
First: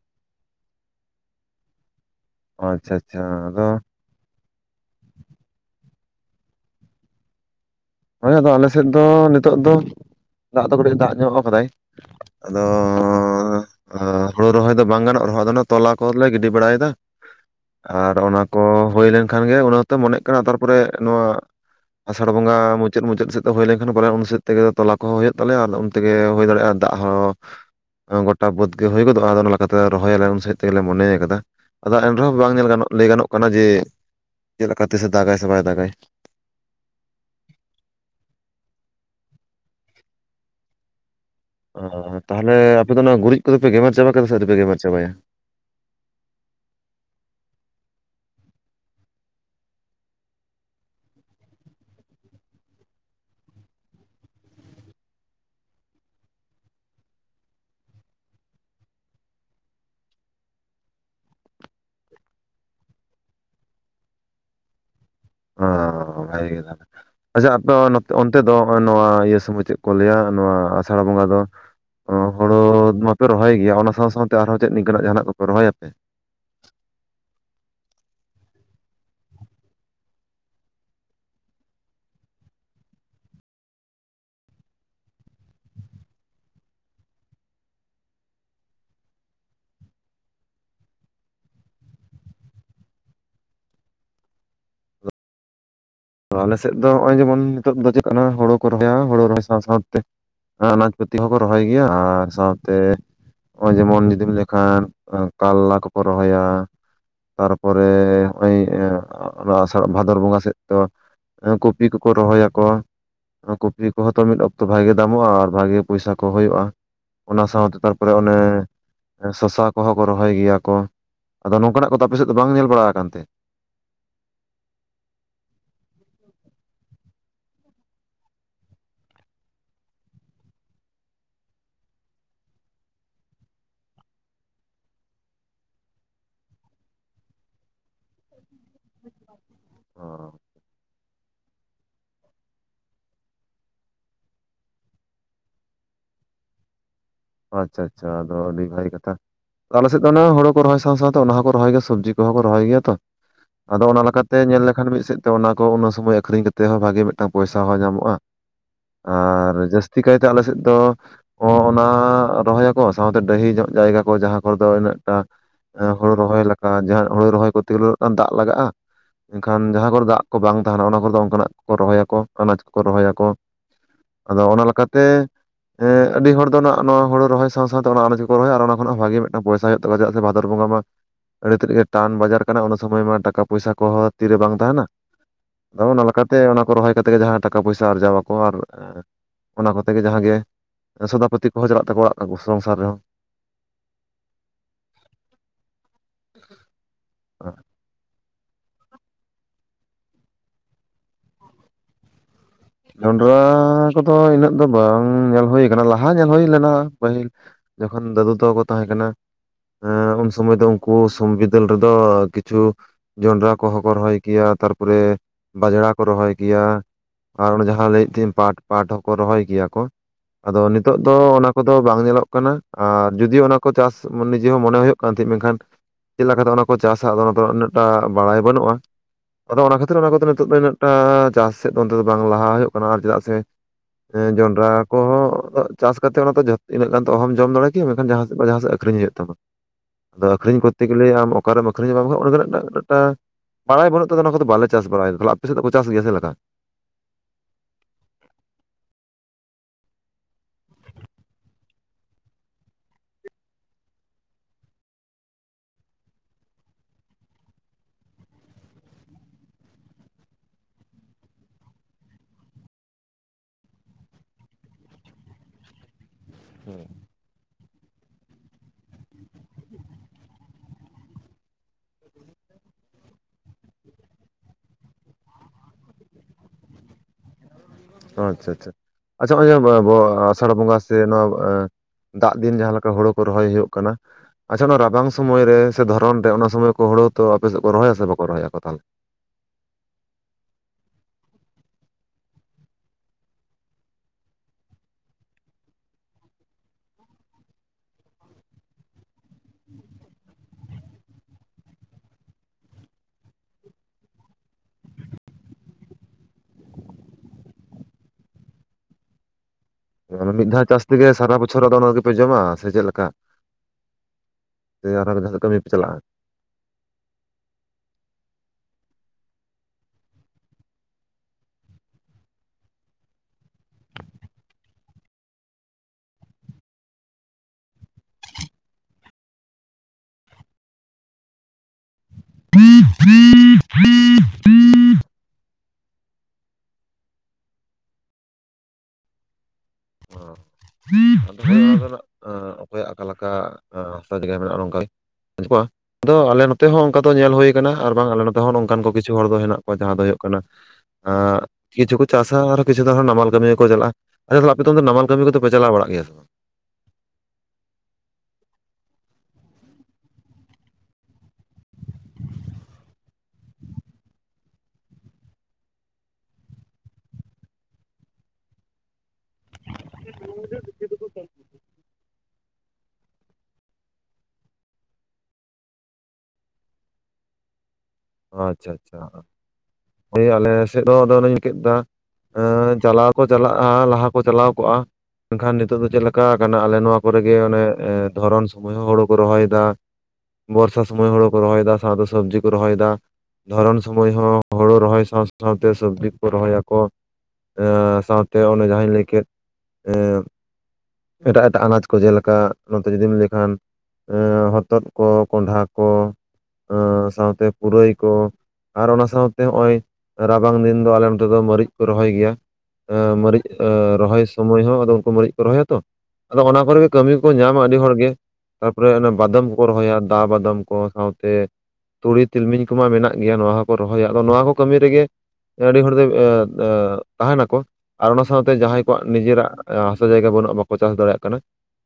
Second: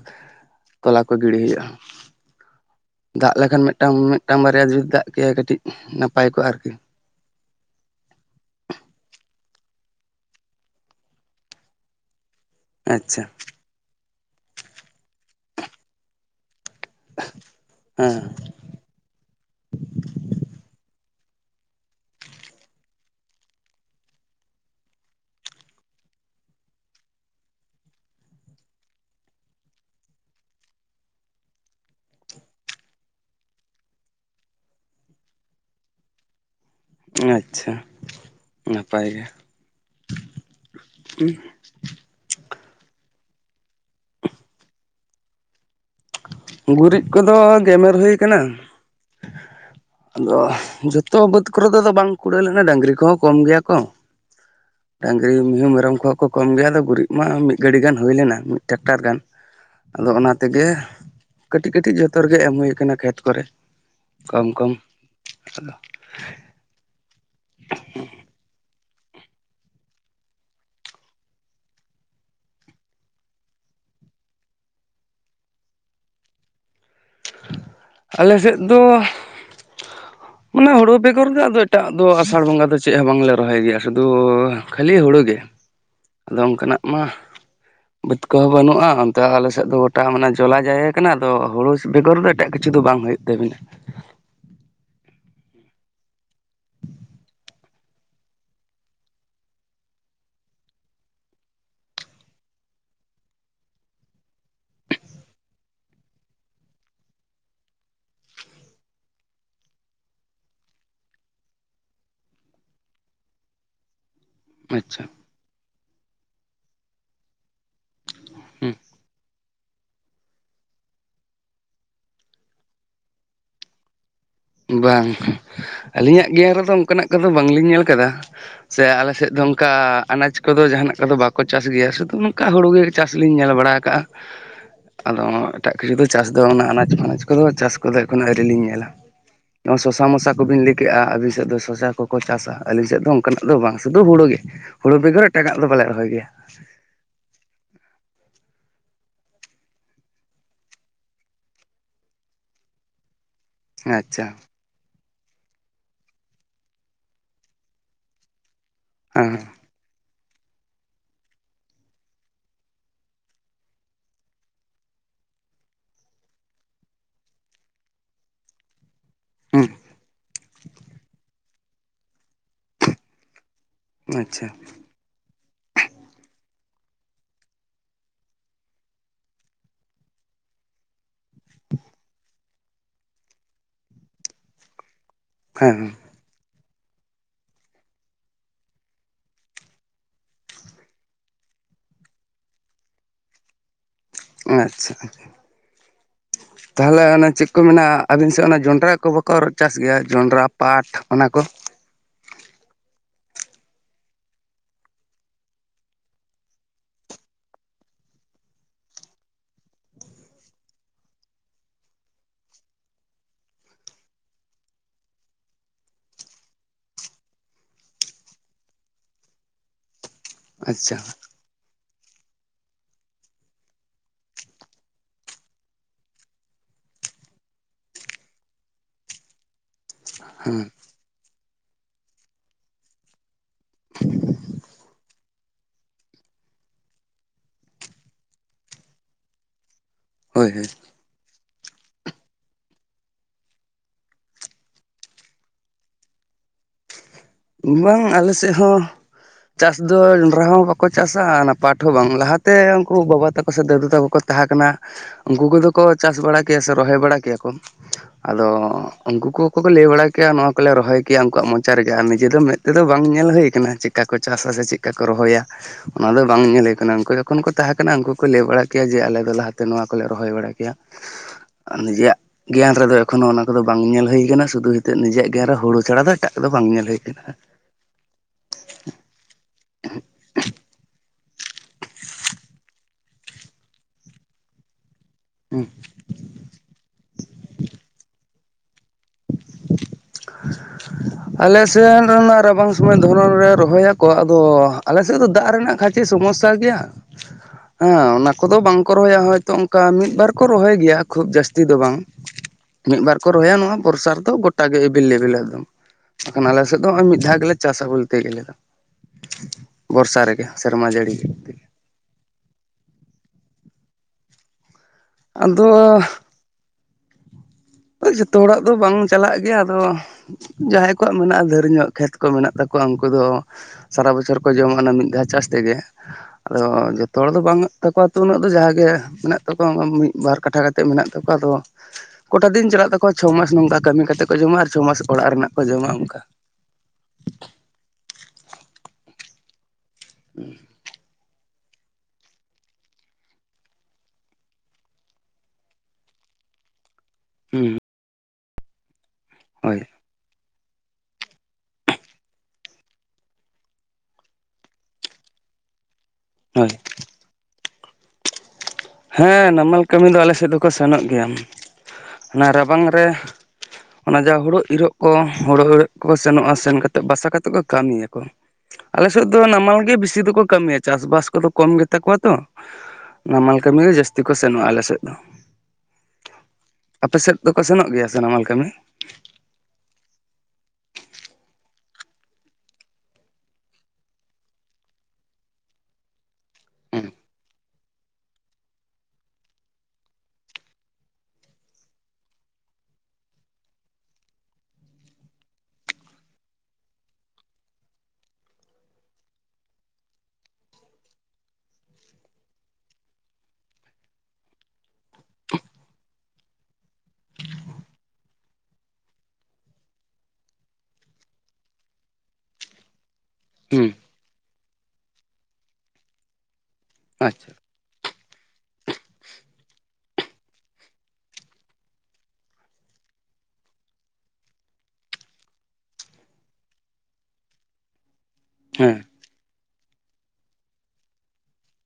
ᱛᱚᱞᱟ ᱠᱚ ᱜᱤᱲᱤ ᱦᱩᱭᱩᱜ-ᱟ᱾ ᱟᱪᱪᱷᱟ ᱟᱪᱪᱷᱟ ᱫᱟᱜ ᱞᱮᱠᱷᱟᱱ ᱟᱫᱚ ᱢᱤᱫᱴᱟᱝ ᱢᱤᱫᱴᱟᱝ ᱵᱟᱨᱭᱟ ᱡᱩᱫᱤ ᱫᱟᱜ ᱠᱮ-ᱟᱭ ᱠᱟᱹᱴᱤᱡ ᱱᱟᱯᱟᱭ ᱠᱚᱜ-ᱟ ᱟᱨᱠᱤ ᱦᱚᱭ ᱟᱫᱚ ᱟᱞᱮ ᱥᱮᱫ ᱫᱚ ᱱᱤᱛᱚᱜ ᱫᱚ ᱫᱟᱜ ᱫᱚ ᱠᱟᱹᱴᱤᱡ ᱫᱟᱜ ᱧᱚᱜ ᱟᱠᱟᱫᱟᱭ᱾ ᱟᱫᱚᱭ ᱟᱪᱪᱷᱟ ᱦᱚ ᱦᱩᱲᱩ ᱨᱚᱦᱚᱭ ᱫᱚ ᱵᱟᱝ ᱜᱟᱱᱚᱜ ᱨᱚᱦᱚᱸ ᱟᱫᱚ ᱚᱱᱟ ᱛᱚᱞᱟ ᱠᱚᱞᱮ ᱜᱤᱰᱤ ᱵᱟᱲᱟᱭ ᱫᱟ ᱟᱨ ᱦᱮᱸ ᱚᱱᱟ ᱠᱚ ᱦᱩᱭ ᱞᱮᱱ ᱠᱷᱟᱱ ᱜᱮ ᱚᱱᱟ ᱦᱚᱸ ᱛᱚ ᱢᱚᱱᱮᱜ ᱠᱟᱱᱟ ᱛᱟᱨᱯᱚᱨᱮ ᱱᱚᱣᱟ ᱟᱥᱟᱲ ᱵᱚᱸᱜᱟ ᱢᱩᱡᱽ ᱢᱩᱪᱟᱹᱫ ᱢᱩᱪᱟᱹᱫ ᱥᱮᱫ ᱛᱮ ᱦᱩᱭ ᱞᱮᱱᱠᱷᱟᱱ ᱵᱟᱨᱣᱟ ᱩᱱ ᱥᱮᱫ ᱛᱮᱜᱮ ᱛᱚᱞᱟ ᱠᱚᱦᱚᱸ ᱦᱩᱭᱩᱜ ᱛᱟᱞᱮᱭᱟ ᱩᱱ ᱛᱮᱜᱮ ᱦᱩᱭ ᱫᱟᱲᱮᱭᱟᱜ-ᱟ ᱫᱟᱜ ᱦᱚᱸ ᱚ ᱜᱚᱴᱟ ᱵᱟᱹᱫᱽ ᱜᱮ ᱦᱩᱭ ᱜᱚᱫᱚᱜ-ᱟ ᱟᱫᱚ ᱚᱱᱟ ᱞᱮᱠᱟ ᱛᱮ ᱨᱚᱦᱚᱭ ᱟᱞᱮ ᱩᱱ ᱥᱮᱫ ᱛᱮᱜᱮᱞᱮ ᱢᱚᱱᱮᱭ ᱟᱠᱟᱫᱟ᱾ ᱟᱫᱚ ᱮᱱ ᱨᱮᱦᱚᱸ ᱵᱟᱝ ᱧᱮᱞ ᱜᱟᱱᱚᱜ ᱞᱟᱹᱭ ᱜᱟᱱᱚᱜ ᱠᱟᱱᱟ ᱡᱮ ᱪᱮᱫ ᱞᱮᱠᱟ ᱛᱮᱥᱮ ᱫᱟᱜᱟᱭ ᱥᱮ ᱵᱟᱭ ᱫᱟᱜᱟᱭ ᱦᱮᱸ ᱟᱪᱪᱷᱟ ᱱᱟᱯᱟᱭ ᱜᱮ ᱩᱸ ᱚ ᱛᱟᱦᱚᱞᱮ ᱟᱯᱮ ᱫᱚ ᱚᱱᱟ ᱜᱩᱨᱤᱡ ᱠᱚᱫᱚ ᱯᱮ ᱜᱮᱢᱮᱨ ᱪᱟᱵᱟ ᱠᱟᱫᱟ ᱥᱮ ᱟᱹᱣᱨᱤ ᱯᱮ ᱜᱮᱢᱮᱨ ᱪᱟᱵᱟᱭᱟ? ᱜᱩᱨᱤᱡ ᱠᱚᱫᱚ ᱜᱮᱢᱮᱨ ᱦᱩᱭ ᱠᱟᱱᱟ᱾ [inaudible] ᱟᱫᱚ ᱡᱚᱛᱚ ᱵᱟᱹᱫᱽ ᱠᱚᱨᱮ ᱫᱚ ᱵᱟᱝ ᱠᱩᱲᱟᱹᱣ ᱞᱮᱱᱟ ᱰᱟᱹᱝᱨᱤ ᱠᱚᱦᱚᱸ ᱠᱚᱢ ᱜᱮᱭᱟ ᱠᱚ [inaudible] ᱰᱟᱹᱝᱨᱤ ᱢᱤᱸᱦᱩ ᱢᱮᱨᱚᱢ ᱠᱚᱦᱚᱸ ᱠᱚᱢ ᱜᱮᱭᱟ ᱟᱫᱚ ᱜᱩᱨᱤᱡᱽ ᱢᱟ ᱢᱤᱫ ᱜᱷᱟᱹᱲᱤ ᱜᱟᱱ ᱦᱩᱭ ᱞᱮᱱᱟ ᱢᱤᱫ ᱴᱮᱠᱴᱟᱨ ᱜᱟᱱ ᱟᱫᱚ ᱚᱱᱟ ᱛᱮᱜᱮ ᱠᱟᱹᱴᱤᱡᱽ ᱠᱟᱹᱴᱤᱡᱽ ᱡᱚᱛᱚ ᱨᱮᱜᱮ ᱮᱢ ᱦᱩᱭ ᱠᱟᱱᱟ ᱠᱷᱮᱛ ᱠᱚᱨᱮ ᱠᱚᱢ ᱠᱚᱢ ᱚ ᱵᱷᱟᱜᱤᱨᱜᱮ ᱛᱟᱦᱞᱮ ᱟᱪᱪᱷᱟ ᱟᱯᱮ ᱱᱚᱛᱮ ᱚᱱᱛᱮ ᱫᱚ ᱱᱚᱣᱟ ᱤᱭᱟᱹ ᱥᱚᱢᱚᱭ ᱪᱮᱫ ᱠᱚ ᱞᱟᱹᱭᱟ ᱱᱚᱣᱟ ᱟᱥᱟᱲ ᱵᱚᱸᱜᱟ ᱫᱚ ᱦᱚ ᱦᱳᱲᱳ ᱢᱟᱯᱮ ᱨᱚᱦᱚᱭ ᱜᱮᱭᱟ ᱚᱱᱟ ᱥᱟᱶ ᱥᱟᱶ ᱛᱮ ᱟᱨᱦᱚᱸ ᱪᱮᱫ ᱱᱤᱝᱠᱟᱹᱱᱟᱝ ᱡᱟᱦᱟᱱᱟᱸᱜ ᱠᱚᱯᱮ ᱨᱚᱦᱚᱭ ᱟᱯᱮ ᱟᱞᱮ ᱥᱮᱫ ᱫᱚ ᱩᱱᱟᱹ ᱦᱩᱲᱩ ᱵᱮᱜᱚᱨ ᱜᱮ ᱟᱫᱚ ᱮᱴᱟᱜ ᱫᱚ ᱟᱥᱟᱲ ᱵᱚᱸᱜᱟ ᱫᱚ ᱪᱮᱫ ᱦᱚᱸ ᱵᱟᱝᱞᱮ ᱨᱚᱦᱚᱭ ᱜᱮᱭᱟ ᱥᱩᱫᱷᱩ ᱠᱷᱟᱹᱞᱤ ᱦᱩᱲᱩ ᱜᱮ ᱟᱫᱚ ᱚᱱᱠᱟᱱᱟᱸᱜ ᱢᱟ ᱵᱟᱹᱛ ᱠᱚᱦᱚᱸ ᱵᱟᱹᱱᱩᱜᱼᱟ ᱚᱱᱛᱮ ᱟᱞᱮᱥᱮᱫ ᱫᱚ ᱜᱚᱴᱟ ᱢᱟᱱᱮ ᱡᱚᱞᱟ ᱡᱟᱭᱜᱟ ᱠᱟᱱᱟ ᱟ ᱦᱩᱲᱩ ᱵᱮᱜᱚᱨ ᱫᱚ ᱮᱴᱟᱜ ᱠᱤᱪᱷᱩ ᱫᱚ ᱵᱟᱝ ᱦᱩᱭᱩᱜ ᱛᱟᱵᱤᱱᱟ᱾ ᱛᱚ ᱟᱞᱮ ᱥᱮᱫ ᱫᱚ ᱱᱚᱜᱼᱚᱭ ᱡᱮᱢᱚᱱ ᱱᱤᱛᱚᱜ ᱫᱚ ᱪᱮᱫ ᱠᱟᱱᱟ ᱦᱩᱲᱩ ᱠᱚ ᱨᱚᱦᱚᱭᱟ ᱦᱩᱲᱩ ᱨᱚᱦᱚᱭ ᱥᱟᱶ ᱥᱟᱶᱛᱮ ᱦᱮᱸ ᱟᱱᱟᱡ ᱯᱟᱹᱛᱤ ᱦᱚᱸᱠᱚ ᱨᱚᱦᱚᱭ ᱜᱮᱭᱟ ᱟᱨ ᱥᱟᱶᱛᱮ ᱱᱚᱜᱚᱭ ᱡᱮᱢᱚᱱ ᱡᱩᱫᱤᱢ ᱞᱮᱟᱹᱭᱠᱷᱟᱱ ᱠᱟᱞᱞᱟ ᱠᱚᱠᱚ ᱨᱚᱦᱚᱭᱟ᱾ ᱛᱟᱨᱯᱚᱨᱮ ᱦᱚᱜᱼᱚᱭ ᱚᱱᱟ ᱟᱥᱲᱟ ᱵᱷᱟᱫᱚᱨ ᱵᱚᱸᱜᱟ ᱥᱮᱫ ᱛᱚ ᱠᱚᱯᱤ ᱠᱚᱠᱚ ᱨᱚᱦᱚᱭᱟᱠᱚ ᱠᱚᱯᱤ ᱠᱚᱦᱚᱸ ᱛᱚ ᱢᱤᱫ ᱚᱠᱛᱚ ᱛᱚ ᱵᱷᱟᱜᱮ ᱟᱪᱪᱷᱟ ᱫᱟᱢᱚᱜᱼᱟ ᱟᱨ ᱵᱷᱟᱜᱮ ᱯᱚᱭᱥᱟ ᱠᱚ ᱦᱩᱭᱩᱜᱼᱟ ᱚᱱᱟ ᱥᱟᱶᱛᱮ ᱛᱟᱨᱯᱚᱨᱮ ᱚᱱᱮ ᱦᱩᱸ ᱥᱚᱥᱟᱠ ᱠᱚᱦᱚᱸ ᱠᱚ ᱨᱚᱦᱚᱭ ᱜᱮᱭᱟ ᱠᱚ ᱟᱫᱚ ᱱᱚᱝᱠᱟᱱᱟᱜ ᱠᱚᱫᱚ ᱟᱯᱮ ᱥᱮᱫ ᱫᱚ ᱵᱟᱝ ᱧᱮᱞ ᱵᱟᱲᱟ ᱟᱠᱟᱱ ᱛᱮ ᱵᱟᱝ ᱟᱹᱞᱤᱧᱟᱜ ᱜᱮᱭᱟᱱ ᱨᱮᱫᱚ ᱚᱱᱠᱟᱱᱟᱜ ᱠᱚᱫᱚ ᱵᱟᱝ ᱞᱤᱧ ᱧᱮᱞ ᱠᱟᱫᱟ᱾ ᱥᱮ ᱟᱞᱮ ᱥᱮᱫ ᱫᱚ ᱚᱱᱠᱟ ᱟᱱᱟᱡᱽ ᱠᱚᱫᱚ ᱡᱟᱦᱟᱱᱟᱸᱜ ᱠᱚᱫᱚ ᱵᱟᱠᱚ ᱪᱟᱥ ᱜᱮᱭᱟ ᱥᱩᱫᱩ ᱱᱚᱝᱠᱟ ᱦᱩᱲᱩ ᱜᱮ ᱪᱟᱥ ᱞᱤᱧ ᱧᱮᱞ ᱵᱟᱲᱟ ᱠᱟᱜᱼᱟ᱾ ᱟᱫᱚ ᱮᱴᱟᱜ ᱠᱤᱪᱩ ᱫᱚ ᱪᱟᱥ ᱫᱚ ᱟᱱᱟᱡᱽ ᱯᱱᱟᱪ ᱠᱚᱫᱚ ᱪᱟᱥ ᱠᱚᱫᱚ ᱮᱠᱷᱱᱳ ᱟᱹᱣᱨᱤ ᱞᱤᱧ ᱧᱮᱞᱟ᱾ ᱱᱚᱣᱟ ᱚ ᱥᱚᱥᱟ ᱢᱚᱥᱟ ᱠᱚᱵᱤᱱ ᱞᱟᱹᱭ ᱠᱮᱜᱼᱟ ᱟᱹᱵᱤᱱ ᱥᱮᱫ ᱫᱚ ᱥᱚᱥᱟ ᱠᱚ ᱠᱚ ᱪᱟᱥᱟ ᱟᱹᱞᱤᱧ ᱥᱮᱫ ᱫᱚ ᱚᱱᱠᱟᱱᱟᱜ ᱫᱚ ᱵᱟᱝ ᱥᱩᱫᱩ ᱦᱩᱲᱩ ᱜᱮ ᱦᱩᱲᱩ ᱵᱮᱜᱚᱨ ᱾ ᱴᱮᱠᱟᱜ ᱫᱚ ᱵᱟᱞᱮ ᱨᱚᱦᱚᱭ ᱜᱮᱭᱟ ᱟᱪᱪᱷᱟ ᱟᱪᱪᱷᱟ ᱟᱫᱚ ᱟᱹᱰᱤ ᱵᱷᱟᱹᱜᱤ ᱠᱟᱛᱷᱟ ᱟᱞᱮ ᱥᱮᱫ ᱫᱚ ᱚᱱᱟ ᱦᱩᱲᱩ ᱠᱚ ᱨᱚᱦᱚᱭ ᱥᱟᱶᱛᱮ ᱚᱱᱟ ᱦᱚᱸᱠᱚ ᱨᱚᱦᱚᱭ ᱜᱮᱭᱟ ᱥᱚᱵᱡᱤ ᱠᱚᱦᱚᱸ ᱠᱚ ᱨᱚᱦᱚᱭ ᱜᱮᱭᱟ ᱛᱚ ᱟᱫᱚ ᱚᱱᱟ ᱟᱪᱪᱷᱟ ᱞᱮᱠᱟᱛᱮ ᱧᱮᱞ ᱞᱮᱠᱷᱟᱱ ᱢᱤᱫ ᱥᱮᱫᱽ ᱚᱱᱟ ᱠᱚ ᱩᱱᱱᱟᱹ ᱥᱚᱢᱚᱭ ᱟᱠᱠᱷᱨᱤᱧ ᱠᱟᱛᱮ ᱦᱚᱸ ᱵᱷᱟᱜᱤ ᱢᱤᱫᱴᱟᱝ ᱯᱚᱭᱥᱟ ᱦᱚᱸ ᱧᱟᱢᱚᱜᱼᱟ ᱦᱮᱸ ᱟᱨ ᱡᱟᱹᱥᱛᱤ ᱪᱤᱠᱟᱭᱛᱮ ᱟᱞᱮᱥᱮᱫ ᱫᱚ ᱚᱱᱟ ᱟᱸ ᱨᱚᱦᱚᱭᱟᱠᱚ ᱥᱟᱶᱛᱮ ᱰᱟᱹᱦᱤ ᱧᱚᱜ ᱡᱟᱭᱜᱟ ᱠᱚ ᱡᱟᱦᱟᱸ ᱠᱚᱨᱮ ᱫᱚ ᱤᱱᱟᱹᱜ ᱴᱟ ᱦᱩᱲᱩ ᱨᱚᱦᱚᱭ ᱞᱮᱠᱟ ᱡᱟᱦᱟᱸ ᱦᱩᱲᱩ ᱨᱚᱦᱚᱭ ᱠᱚ ᱛᱤᱱᱟᱸᱜ ᱜᱟᱱᱨ ᱫᱟᱜᱽ ᱞᱟᱜᱟᱜᱼᱟ᱾ ᱮᱱᱠᱷᱟᱱ ᱦᱮᱸ ᱡᱟᱦᱟᱸ ᱠᱚᱨᱮ ᱫᱟᱜᱽ ᱠᱚ ᱵᱟᱝ ᱛᱟᱦᱮᱱᱟ ᱚᱱᱟ ᱠᱚᱨᱮ ᱫᱚ ᱚᱱᱠᱟᱱᱟᱜ ᱠᱚᱠᱚ ᱨᱚᱦᱚᱭᱟᱠᱚ ᱟᱱᱟᱡᱽ ᱠᱚᱠᱚ ᱨᱚᱦᱚᱭᱟᱠᱚ᱾ ᱦᱩᱸ ᱟᱫᱚ ᱟᱪᱪᱷᱟ ᱚᱱᱟ ᱞᱮᱠᱟᱛᱮ ᱟᱹᱰᱤ ᱦᱚᱲ ᱫᱚ ᱱᱟᱸᱜ ᱱᱚᱣᱟ ᱦᱩᱲᱩ ᱨᱚᱦᱚᱭ ᱥᱟᱶᱛᱮ ᱚᱱᱟᱡᱽ ᱠᱚᱠᱚ ᱨᱚᱦᱭᱟ ᱟᱨ ᱚᱱᱟ ᱠᱷᱚᱱᱟᱜ ᱵᱷᱟᱜᱤ ᱢᱤᱫᱴ ᱯᱚᱭᱥ ᱦᱩᱭᱩᱜ ᱛᱟᱠᱚ ᱪᱮᱫᱟᱜ ᱥᱮ ᱵᱷᱟᱫᱚᱨ ᱵᱚᱸᱜᱟ ᱢᱟ ᱟᱹᱰᱤ ᱛᱮᱫ ᱜᱮ ᱴᱟᱱ ᱵᱟᱡᱟᱨ ᱠᱟᱱᱟ ᱚᱱᱟ ᱥᱚᱢᱚᱭ ᱢᱟ ᱴᱟᱠᱟ ᱯᱚᱭᱥᱟ ᱠᱚᱦᱚᱸ ᱛᱤᱨᱮ ᱵᱟᱝ ᱛᱟᱦᱮᱱᱟ᱾ ᱦᱮᱸ ᱦᱮᱸ ᱟᱫᱚ ᱚᱱᱟ ᱞᱮᱠᱟᱛᱮ ᱚᱱᱟ ᱠᱚ ᱨᱚᱦᱚᱭ ᱠᱟᱛᱮᱮᱫ ᱜᱮ ᱡᱟᱦᱟᱸᱭ ᱴᱟᱠᱟ ᱯᱚᱭᱥᱟ ᱟᱨᱡᱟᱣᱟᱠᱚ ᱟᱨ ᱚᱱᱟ ᱠᱚᱛᱮ ᱜᱮ ᱡᱟᱦᱟᱸᱜ ᱜᱮ ᱥᱚᱫᱷᱟ ᱯᱚᱛᱤ ᱠᱚᱦᱚᱸ ᱪᱟᱞᱟᱜ ᱛᱟᱠᱚᱣᱟ ᱥᱚᱝᱥᱟᱨ ᱨᱮᱦᱚᱸ ᱟᱪᱪᱷᱟ [inaudible] ᱛᱟᱦᱚᱞᱮ ᱚᱱᱮ ᱪᱮᱫ ᱠᱚ ᱢᱮᱱᱟ ᱟᱹᱵᱤᱱ ᱥᱮᱫ ᱚᱱᱟ ᱡᱚᱱᱰᱨᱟ ᱠᱚ ᱵᱟᱠᱚ ᱪᱟᱥ ᱜᱮᱭᱟ ᱡᱚᱱᱰᱨᱟ ᱯᱟᱴ ᱚᱱᱟ ᱠᱚ? ᱡᱚᱱᱰᱨᱟ ᱠᱚᱫᱚ ᱤᱱᱟᱹᱜ ᱫᱚ ᱵᱟᱝ ᱧᱮᱞ ᱦᱩᱭ ᱠᱟᱱᱟ ᱞᱟᱦᱟ ᱧᱮᱞ ᱦᱩᱭ ᱞᱮᱱᱟ ᱯᱟᱹᱦᱤᱞ᱾ ᱡᱚᱠᱷᱚᱱ ᱫᱟᱫᱩ ᱛᱟᱠᱚ ᱛᱟᱦᱮᱸ ᱠᱟᱱᱟ᱾ ᱦᱮᱸ ᱩᱱ ᱥᱚᱢᱚᱭ ᱫᱚ ᱩᱱᱠᱩ ᱥᱚᱝᱵᱤᱫᱞ ᱨᱮᱫᱚ ᱠᱤᱪᱷᱩ ᱡᱚᱱᱰᱨᱟ ᱠᱚᱦᱚᱸ ᱠᱚ ᱨᱚᱦᱚᱭ ᱜᱮᱭᱟ ᱛᱟᱨᱯᱚᱨᱮ ᱵᱟᱡᱽᱲᱟ ᱠᱚ ᱨᱚᱦᱚᱭ ᱜᱮᱭᱟ ᱟᱨ ᱡᱟᱦᱟᱸ ᱞᱟᱹᱭᱮᱫ ᱛᱤᱧ ᱯᱟᱴ ᱯᱟᱴ ᱦᱚᱸᱠᱚ ᱨᱚᱦᱚᱭ ᱜᱮᱭᱟ ᱠᱚ ᱟᱫᱚ ᱱᱤᱛᱚᱜ ᱟᱪᱪᱷᱟ ᱫᱚ ᱚᱱᱟ ᱠᱚᱫᱚ ᱵᱟᱝ ᱧᱮᱞᱚᱜ ᱠᱟᱱᱟ ᱟᱨ ᱡᱩᱫᱤ ᱚᱱᱟ ᱠᱚ ᱪᱟᱥ ᱱᱤᱡᱮ ᱦᱚᱸ ᱢᱚᱱᱮ ᱦᱩᱭᱩᱜ ᱠᱟᱱ ᱛᱟᱦᱮᱸᱫ ᱢᱮᱱᱠᱷᱟᱱ ᱪᱮᱫ ᱞᱮᱠᱟᱛᱮ ᱚᱱᱟ ᱠᱚ ᱪᱟᱥᱟ ᱚᱱᱟ ᱫᱚ ᱩᱱᱟᱹᱜᱴᱟ ᱵᱟᱲᱟᱭ ᱵᱟᱹᱱᱩᱜᱼᱟ᱾ ᱟᱫᱚ ᱚᱱᱟ ᱠᱷᱟᱹᱛᱤᱨ ᱚᱱᱟ ᱠᱚᱫᱚ ᱱᱤᱛᱚᱜ ᱫᱚ ᱦᱮᱸ ᱩᱱᱟᱹᱜᱴᱟ ᱪᱟᱥ ᱥᱮᱫ ᱫᱚ ᱚᱱᱛᱮ ᱫᱚ ᱵᱟᱝ ᱞᱟᱦᱟ ᱦᱩᱭᱩᱜ ᱠᱟᱱᱟ, ᱟᱨ ᱪᱮᱫᱟᱜ ᱥᱮ ᱮᱸ ᱡᱚᱱᱰᱨᱟ ᱠᱚᱦᱚᱸ ᱪᱟᱥ ᱠᱟᱛᱮᱜ ᱚᱱᱟ ᱤᱱᱟᱹᱜ ᱜᱟᱱ ᱚᱦᱚᱢ ᱡᱚᱢ ᱫᱟᱲᱮ ᱠᱮᱭᱟ ᱢᱮᱱᱠᱷᱟᱱ ᱡᱟᱦᱟ ᱥᱮᱫ ᱵᱟᱝ ᱡᱟᱦᱟ ᱥᱮᱫ ᱟᱠᱷᱨᱤᱧ ᱦᱩᱭᱩᱜ ᱛᱟᱢᱟ ᱟᱫᱚ ᱦᱳᱭ ᱟᱠᱷᱨᱤᱧ ᱦᱳᱭ ᱠᱚᱨᱛᱮ ᱜᱮᱞᱮ ᱟᱢ ᱚᱠᱟᱨᱮᱢ ᱟᱹᱠᱷᱨᱤᱧ ᱧᱟᱢ ᱠᱷᱟᱱ ᱚᱸᱰᱮᱱᱟᱜ ᱮᱴᱟᱝ ᱵᱟᱲᱟᱭ ᱵᱟᱹᱱᱩᱜ ᱛᱟᱚ ᱠᱚᱫᱚ ᱵᱟᱞ ᱪᱟᱥ ᱵᱟᱲᱟ ᱛᱟᱦ ᱟᱯᱮ ᱥᱮᱫ ᱠᱚ ᱪᱟᱥ ᱜᱮᱭᱟ ᱪᱮᱫ ᱞᱮᱠᱟ? ᱵᱟᱝ ᱟᱞᱮ ᱥᱮᱫ ᱦᱚᱸ, ᱪᱟᱥ ᱫᱚ ᱡᱚᱱᱰᱨᱟ ᱦᱚᱸ ᱵᱟᱠᱚ ᱪᱟᱥᱟ ᱚᱱᱟ ᱯᱟᱴ ᱦᱚᱸ ᱵᱟᱝ ᱞᱟᱦᱟᱛᱮ ᱩᱱᱠᱩ ᱵᱟᱵᱟ ᱛᱟᱠᱚ ᱥᱮ ᱫᱟᱹᱫᱩ ᱛᱟᱠᱚ ᱠᱚ ᱛᱟᱦᱮᱸ ᱠᱟᱱᱟ ᱩᱱᱠᱩ ᱠᱚᱫᱚ ᱠᱚ ᱪᱟᱥ ᱵᱟᱲᱟ ᱠᱮᱭᱟ ᱥᱮ ᱨᱚᱦᱚᱭ ᱵᱟᱲᱟ ᱠᱮᱭᱟ ᱠᱚ᱾ ᱟᱫᱚ ᱩᱱᱠᱩ ᱠᱚᱠᱚ ᱞᱟᱹᱭ ᱵᱟᱲᱟ ᱠᱮᱭᱟ ᱱᱚᱣᱟ ᱠᱚᱞᱮ ᱨᱚᱦᱚᱭ ᱠᱮᱭᱟ ᱩᱱᱠᱩᱣᱟᱜ ᱢᱚᱪᱟ ᱨᱮᱜᱮ ᱟᱱᱤᱡ ᱱᱤᱡᱮ ᱫᱚ ᱢᱮᱫ ᱛᱮᱫᱚ ᱵᱟᱝ ᱧᱮᱞ ᱦᱩᱭ ᱠᱟᱱᱟ ᱪᱮᱫᱠᱟ ᱠᱚ ᱪᱟᱥᱟ ᱥᱮ ᱪᱮᱫᱠᱟ ᱠᱚ ᱨᱚᱦᱚᱭᱟ? ᱚᱱᱟ ᱫᱚ ᱵᱟᱝ ᱧᱮᱞᱮ ᱠᱟᱱᱟ ᱩᱱᱠᱩ ᱡᱚᱠᱷᱚᱱ ᱠᱚ ᱛᱟᱦᱮᱸ ᱠᱟᱱᱟ ᱩᱱᱠᱩ ᱠᱚ ᱞᱟᱹᱭ ᱵᱟᱲᱟ ᱠᱮᱭᱟ ᱡᱮ ᱟᱞᱮ ᱫᱚ ᱞᱟᱦᱟᱛᱮ ᱱᱚᱣᱟ ᱠᱚᱞᱮ ᱨᱚᱦᱚᱭ ᱵᱟᱲᱟ ᱠᱮᱭᱟ᱾ ᱟᱨ ᱱᱤᱡᱮᱭᱟᱜ ᱜᱮᱭᱟᱱ ᱨᱮᱫᱚ ᱮᱠᱷᱚᱱᱚ ᱚᱱᱟ ᱠᱚᱫᱚ ᱵᱟᱝ ᱧᱮᱞ ᱦᱩᱭ ᱠᱟᱱᱟ ᱥᱩᱫᱩ ᱦᱤᱛᱟᱹᱜ ᱱᱤᱡᱮᱭᱟᱜ ᱜᱮᱨ ᱦᱩᱲᱩ ᱪᱷᱟᱲᱟ ᱫᱚ ᱮᱴᱟᱜ ᱠᱚᱫᱚ ᱵᱟᱝ ᱧᱮᱞ ᱦᱩᱭ [inaudible] ᱚ ᱟᱪᱪᱷᱟ ᱟᱪᱪᱷᱟ, ᱟᱪᱪᱷᱟ ᱱᱚᱜᱼᱚᱭ ᱡᱮ ᱟᱥᱟᱲ ᱵᱚᱸᱜᱟ ᱥᱮ ᱱᱚᱣᱟ ᱫᱟᱜ ᱫᱤᱱ ᱡᱟᱦᱟᱸ ᱞᱮᱠᱟ ᱦᱩᱲᱩ ᱠᱚ ᱨᱚᱦᱚᱭ ᱦᱩᱭᱩᱜ ᱠᱟᱱᱟ ᱟᱪᱪᱷᱟ ᱚᱱᱟ ᱨᱟᱵᱟᱝ ᱥᱳᱢᱚᱭ ᱨᱮ ᱦᱩᱸ ᱥᱮ ᱫᱷᱚᱨᱚᱱ ᱨᱮ ᱚᱱᱟ ᱥᱚᱢᱳᱭ ᱠᱚ ᱦᱩᱲᱩ ᱛᱚ ᱟᱯᱮ ᱥᱮᱫ ᱠᱚ ᱨᱚᱦᱚᱭᱟ ᱥᱮ ᱵᱟᱠᱚ ᱨᱚᱦᱚᱭᱟᱠᱚ ᱛᱟᱦᱚᱞᱮ? [inaudible] [inaudible] [inaudible] ᱟᱞᱮᱥᱮᱫ ᱨᱮᱱᱟᱜ ᱨᱟᱵᱟᱝ ᱥᱚᱢᱚᱭ ᱫᱷᱚᱨᱚᱱ ᱨᱮ ᱨᱚᱦᱚᱭᱟᱠᱚ ᱟᱫᱚ ᱟᱞᱮᱥᱮᱫ ᱫᱚ ᱫᱟᱜ ᱨᱮᱱᱟᱜ ᱠᱷᱟᱪ ᱪᱮ ᱥᱚᱢᱚᱥᱥᱟ ᱜᱮᱭᱟ ᱦᱮᱸ ᱚᱱᱟ ᱠᱚᱫᱚ ᱵᱟᱝ ᱠᱚ ᱨᱚᱦᱚᱭᱟ ᱦᱚᱸ ᱛᱚ ᱚᱱᱠᱟ ᱢᱤᱫ ᱵᱟᱨ ᱠᱚ ᱨᱚᱦᱚᱭ ᱜᱮᱭᱟ ᱠᱷᱩᱵ ᱡᱟᱹᱥᱛᱤ ᱫᱚ ᱵᱟᱝ, ᱢᱤᱫ ᱵᱟᱨ ᱠᱚ ᱨᱚᱦᱚᱭᱟ ᱱᱚᱣᱟ ᱵᱚᱨᱥᱟᱨ ᱫᱚ ᱜᱚᱴᱟᱜ ᱜᱮ ᱮᱵᱮᱞᱮᱵᱮᱞ ᱮᱠᱫᱚᱢ, ᱵᱟᱠᱷᱟᱱ ᱟᱞᱮ ᱥᱮᱫ ᱫᱚ ᱱᱚᱜ ᱚᱭ ᱢᱤᱫ ᱫᱷᱟᱣ ᱜᱮᱞᱮ ᱪᱟᱥᱟ ᱵᱚᱞᱛᱮᱭ ᱜᱮᱞᱮ ᱫᱚ᱾ ᱵᱚᱨᱥᱟ ᱚᱱᱟ ᱨᱮᱜᱮ ᱢᱤᱫ ᱫᱷᱟᱣ ᱪᱟᱥ ᱥᱮᱨᱢᱟ ᱛᱮᱜᱮ ᱡᱟᱹᱲᱤ ᱜᱮ ᱥᱟᱨᱟ ᱵᱚᱪᱷᱚᱨ ᱟᱫᱚ ᱚᱱᱟ ᱜᱮᱯᱮ ᱡᱚᱢᱟ ᱥᱮ ᱪᱮᱫᱞᱮᱠᱟ? ᱥᱮᱫ ᱠᱟᱹᱢᱤ ᱟᱫᱚ ᱯᱮ ᱪᱟᱞᱟᱜᱼᱟ? [inaudible] ᱳᱭ ᱡᱷᱚᱛᱚ ᱦᱚᱲᱟᱜ ᱫᱚ ᱵᱟᱝ ᱪᱟᱞᱟᱜ ᱜᱮᱭᱟ ᱟᱫᱚ ᱡᱟᱦᱟᱸᱭ ᱠᱚᱣᱟᱜ ᱢᱮᱱᱟᱜᱼᱟ ᱫᱷᱟᱹᱨ ᱧᱚᱜ ᱠᱷᱮᱛ ᱠᱚ ᱢᱮᱱᱟᱜ ᱛᱟᱠᱚᱣᱟ ᱩᱝᱠᱩ ᱫᱚ ᱥᱟᱨᱟ ᱵᱚᱪᱷᱚᱨ ᱠᱚ ᱡᱚᱢᱟ ᱚᱱᱟ ᱢᱤᱫ ᱫᱷᱟᱣ ᱪᱟᱥ ᱛᱮᱜᱮ, ᱟᱫᱚ ᱡᱚᱛᱚ ᱦᱚᱲ ᱫᱚ ᱵᱟᱝᱟᱜ ᱛᱟᱠᱚᱣᱟᱛᱚ ᱩᱱᱟᱹᱜ ᱫᱚ ᱡᱟᱦᱟᱸᱜᱮ ᱢᱮᱱᱟᱜ ᱛᱟᱠᱚᱣᱟ ᱢᱤᱫ ᱵᱟᱨ ᱠᱟᱴᱷᱟ ᱠᱟᱛᱮᱫ ᱢᱮᱱᱟᱜ ᱛᱟᱠᱚᱣᱟ ᱟᱫᱚ ᱠᱚᱴᱟ ᱫᱤᱱ ᱪᱟᱞᱟᱜ ᱛᱟᱠᱚᱣᱟ ᱪᱷᱚ ᱢᱟᱥ ᱱᱚᱝᱠᱟ, ᱠᱟᱹᱢᱤ ᱠᱟᱛᱮᱜ ᱠᱚ ᱡᱚᱢᱟ ᱟᱨ ᱪᱷᱚ ᱢᱟᱥ ᱚᱲᱟᱜ ᱨᱮᱱᱟᱜ ᱠᱚ ᱡᱚᱢᱟ ᱚᱱᱠᱟ᱾ ᱚ [inaudible] ᱚᱠᱚᱭᱟᱜ ᱚᱠᱟᱞᱮᱠᱟ ᱚᱱᱠᱟ ᱦᱟᱥᱟ ᱡᱟᱭᱜᱟ ᱢᱮᱱᱟᱜᱼᱟ ᱱᱚᱝᱠᱟ ᱜᱮ ᱵᱟᱹᱱᱩᱜ ᱠᱚᱣᱟ ᱟᱫᱚ ᱟᱞᱮ ᱱᱚ ᱛᱮ ᱦᱚᱸ ᱚᱱᱠᱟ ᱫᱚ ᱧᱮᱞ ᱦᱩᱭ ᱠᱟᱱᱟ ᱦᱩᱸ ᱟᱨ ᱵᱟᱝ ᱟᱞᱮ ᱱᱚᱛᱮ ᱦᱚᱸ ᱱᱝᱠᱟᱱ ᱠᱚ ᱠᱤᱪᱷᱩ ᱦᱚᱲ ᱫᱚ ᱦᱮᱱᱟᱜ ᱠᱚᱣᱟ ᱦᱳᱭ ᱡᱟᱦᱟᱸ ᱫᱚ ᱦᱩᱭᱩᱜ ᱠᱟᱱᱟ ᱟᱸᱜ ᱠᱤᱪᱷᱩ ᱠᱚ ᱪᱟᱥᱟ ᱟᱨ ᱠᱤᱪᱷᱩ ᱱᱟᱢᱟᱞ ᱠᱟᱹᱢᱤ ᱜᱮᱠᱚ ᱪᱟᱞᱟᱜᱼᱟ᱾ ᱟᱯᱮ ᱚᱱᱛᱮ ᱫᱚ ᱱᱟᱢᱟᱞ ᱠᱟᱹᱢᱤ ᱠᱚᱫᱚ ᱯᱮ ᱪᱟᱞᱟᱣ ᱵᱟᱲᱟᱜ ᱜᱮᱭᱟ ᱥᱮ ᱵᱟᱝ? ᱦᱮᱸ᱾ ᱦᱮᱸ ᱱᱟᱢᱟᱞ ᱠᱟᱹᱢᱤ ᱫᱚ ᱟᱞᱮ ᱥᱮᱫ ᱫᱚᱠᱚ ᱥᱮᱱᱚᱜ ᱜᱮᱭᱟ ᱚᱱᱟ ᱨᱟᱵᱟᱝ ᱨᱮ ᱚᱱᱟ ᱡᱟ ᱦᱳᱲᱳ ᱤᱨᱚᱜ ᱠᱚ ᱦᱳᱲᱳ ᱤᱨᱚᱜ ᱠᱚᱠᱚ ᱥᱮᱱᱚᱜᱼᱟ ᱥᱮᱱ ᱠᱟᱛᱮᱫ ᱵᱟᱥᱟ ᱠᱟᱛᱮᱫ ᱠᱚ ᱠᱟᱹᱢᱤᱭᱟ ᱠᱚ᱾ ᱟᱞᱮᱥᱮᱫ ᱫᱚ ᱱᱟᱢᱟᱞ ᱜᱮ ᱵᱮᱥᱤ ᱫᱚᱠᱚ ᱠᱟᱹᱢᱤᱭᱟ ᱪᱟᱥᱵᱟᱥ ᱠᱚᱫᱚ ᱠᱚᱢ ᱜᱮᱛᱟ ᱠᱚᱣᱟ ᱛᱚ ᱱᱟᱢᱟᱞ ᱠᱟᱹᱢᱤ ᱜᱮ ᱡᱟᱹᱥᱛᱤ ᱠᱚ ᱥᱮᱱᱚᱜᱼᱟ ᱟᱞᱮ ᱥᱮᱫ ᱫᱚ, ᱟᱯᱮ ᱥᱮᱫ ᱫᱚᱠᱚ ᱥᱮᱱᱚᱜ ᱜᱮᱭᱟ? ᱥᱮ ᱚ ᱱᱟᱢᱟᱞ ᱠᱟᱹᱢᱤ ᱟᱪᱪᱷᱟ ᱟᱪᱪᱷᱟ, ᱳᱭ ᱟᱞᱮ ᱥᱮᱫ ᱫᱚ ᱟᱫᱚᱧ ᱞᱟᱹᱭ ᱠᱮᱫ ᱫᱟ᱾ ᱮᱸ ᱪᱟᱞᱟᱣ ᱠᱚ ᱪᱟᱞᱟᱜᱼᱟ ᱞᱟᱦᱟ ᱠᱚ ᱪᱟᱞᱟᱣ ᱠᱚᱜᱼᱟ᱾ ᱢᱮᱱᱠᱷᱟᱱ ᱱᱤᱛᱚᱜ ᱫᱚ ᱪᱮᱫ ᱞᱮᱠᱟ ᱠᱟᱱᱟ ᱟᱞᱮ ᱱᱚᱣᱟ ᱦᱩᱸ ᱠᱚᱨᱮ ᱜᱮ ᱚᱱᱮ ᱫᱷᱚᱨᱚᱱ ᱥᱚᱢᱚᱭ ᱦᱚᱸ ᱦᱳᱲᱳ ᱠᱚ ᱨᱚᱦᱚᱭᱫᱟ᱾ ᱵᱚᱨᱥᱟ ᱥᱚᱢᱚᱭ ᱦᱳᱲᱳ ᱠᱚ ᱨᱚᱦᱚᱭᱫᱟ ᱥᱟᱶᱛᱮ ᱥᱚᱵᱽᱡᱤ ᱠᱚ ᱨᱚᱦᱚᱭᱫᱟ ᱫᱷᱚᱨᱚᱱ ᱥᱚᱢᱚᱭ ᱦᱚᱸ᱾ ᱦᱳᱲᱳ ᱨᱚᱦᱚᱭ ᱥᱟᱶ ᱥᱟᱶᱛᱮ ᱥᱚᱵᱽᱡᱤ ᱠᱚᱠᱚ ᱨᱚᱦᱚᱭ ᱟᱠᱚ᱾ ᱥᱟᱶᱛᱮ ᱚᱱᱮ ᱡᱟᱦᱟᱸᱧ ᱞᱟᱹᱭ ᱠᱮᱫ᱾ ᱮᱴᱟᱜ ᱮᱴᱟᱜ ᱟᱱᱟᱡ ᱠᱚ ᱡᱮᱞᱮᱠᱟ ᱱᱚᱛᱮ ᱡᱩᱫᱤᱢ ᱞᱟᱹᱭ ᱠᱷᱟᱱ ᱦᱚᱛᱚᱫ ᱠᱚ ᱠᱚᱸᱰᱷᱟ ᱠᱚ᱾ ᱥᱟᱶᱛᱮ ᱯᱩᱨᱟᱹᱭ ᱠᱚ ᱟᱨ ᱚᱱᱟ ᱥᱟᱶ ᱼᱼᱛᱮ ᱦᱚᱸᱜᱼᱚᱭ ᱨᱟᱵᱟᱝ ᱫᱤᱱ ᱫᱚ ᱟᱞᱮ ᱱᱚᱛᱮ ᱫᱚ ᱢᱟᱹᱨᱤᱪ ᱠᱚ ᱨᱚᱦᱚᱭ ᱜᱮᱭᱟ ᱢᱟᱹᱨᱤᱪ ᱦᱩᱸ ᱨᱚᱦᱚᱭ ᱥᱚ ᱥᱚᱢᱚᱭ ᱦᱚᱸ ᱟᱫᱚ ᱩᱱᱠᱩ ᱢᱟᱹᱨᱤᱡ ᱠᱚ ᱨᱚᱦᱚᱭᱟ ᱛᱚ ᱟᱫᱚ ᱚᱱᱟ ᱠᱚᱨᱮ ᱜᱮ ᱠᱟᱹᱢᱤ ᱠᱚ ᱟᱪᱪᱷᱟ ᱧᱟᱢᱟ ᱟᱹᱰᱤ ᱦᱚᱲ ᱜᱮ᱾ ᱛᱟᱨᱯᱚᱨᱮ ᱚᱱᱟ ᱵᱟᱫᱟᱢ ᱠᱚᱠᱚ ᱨᱚᱦᱚᱭᱟ ᱫᱟ ᱵᱟᱫᱟᱢ ᱠᱚ ᱥᱟᱶᱛᱮ ᱛᱩᱲᱤ ᱛᱤᱞᱢᱤᱧ ᱠᱚᱢᱟ ᱢᱮᱱᱟᱜ ᱜᱮᱭᱟ ᱱᱚᱣᱟ ᱦᱚᱸᱠᱚ ᱨᱚᱦᱚᱭᱟ ᱟᱫᱚ ᱱᱚᱣᱟ ᱠᱚ ᱠᱟᱹᱢᱤ ᱨᱮᱜᱮ ᱟᱹᱰᱤ ᱦᱚᱲ ᱫᱚ ᱛᱟᱦᱮᱱᱟᱠᱚ ᱟᱨ ᱚᱱᱟ ᱥᱟᱶᱛᱮ ᱡᱟᱦᱟᱸᱭ ᱠᱚᱣᱟᱜ ᱦᱮᱸ ᱱᱤᱡᱮᱨᱟᱜ ᱦᱟᱥᱟ ᱡᱟᱭᱜᱟ ᱵᱟᱹᱱᱩᱜᱟ, ᱵᱟᱠᱚ ᱪᱟᱥ ᱫᱟᱲᱮᱭᱟᱜ ᱠᱟᱱᱟ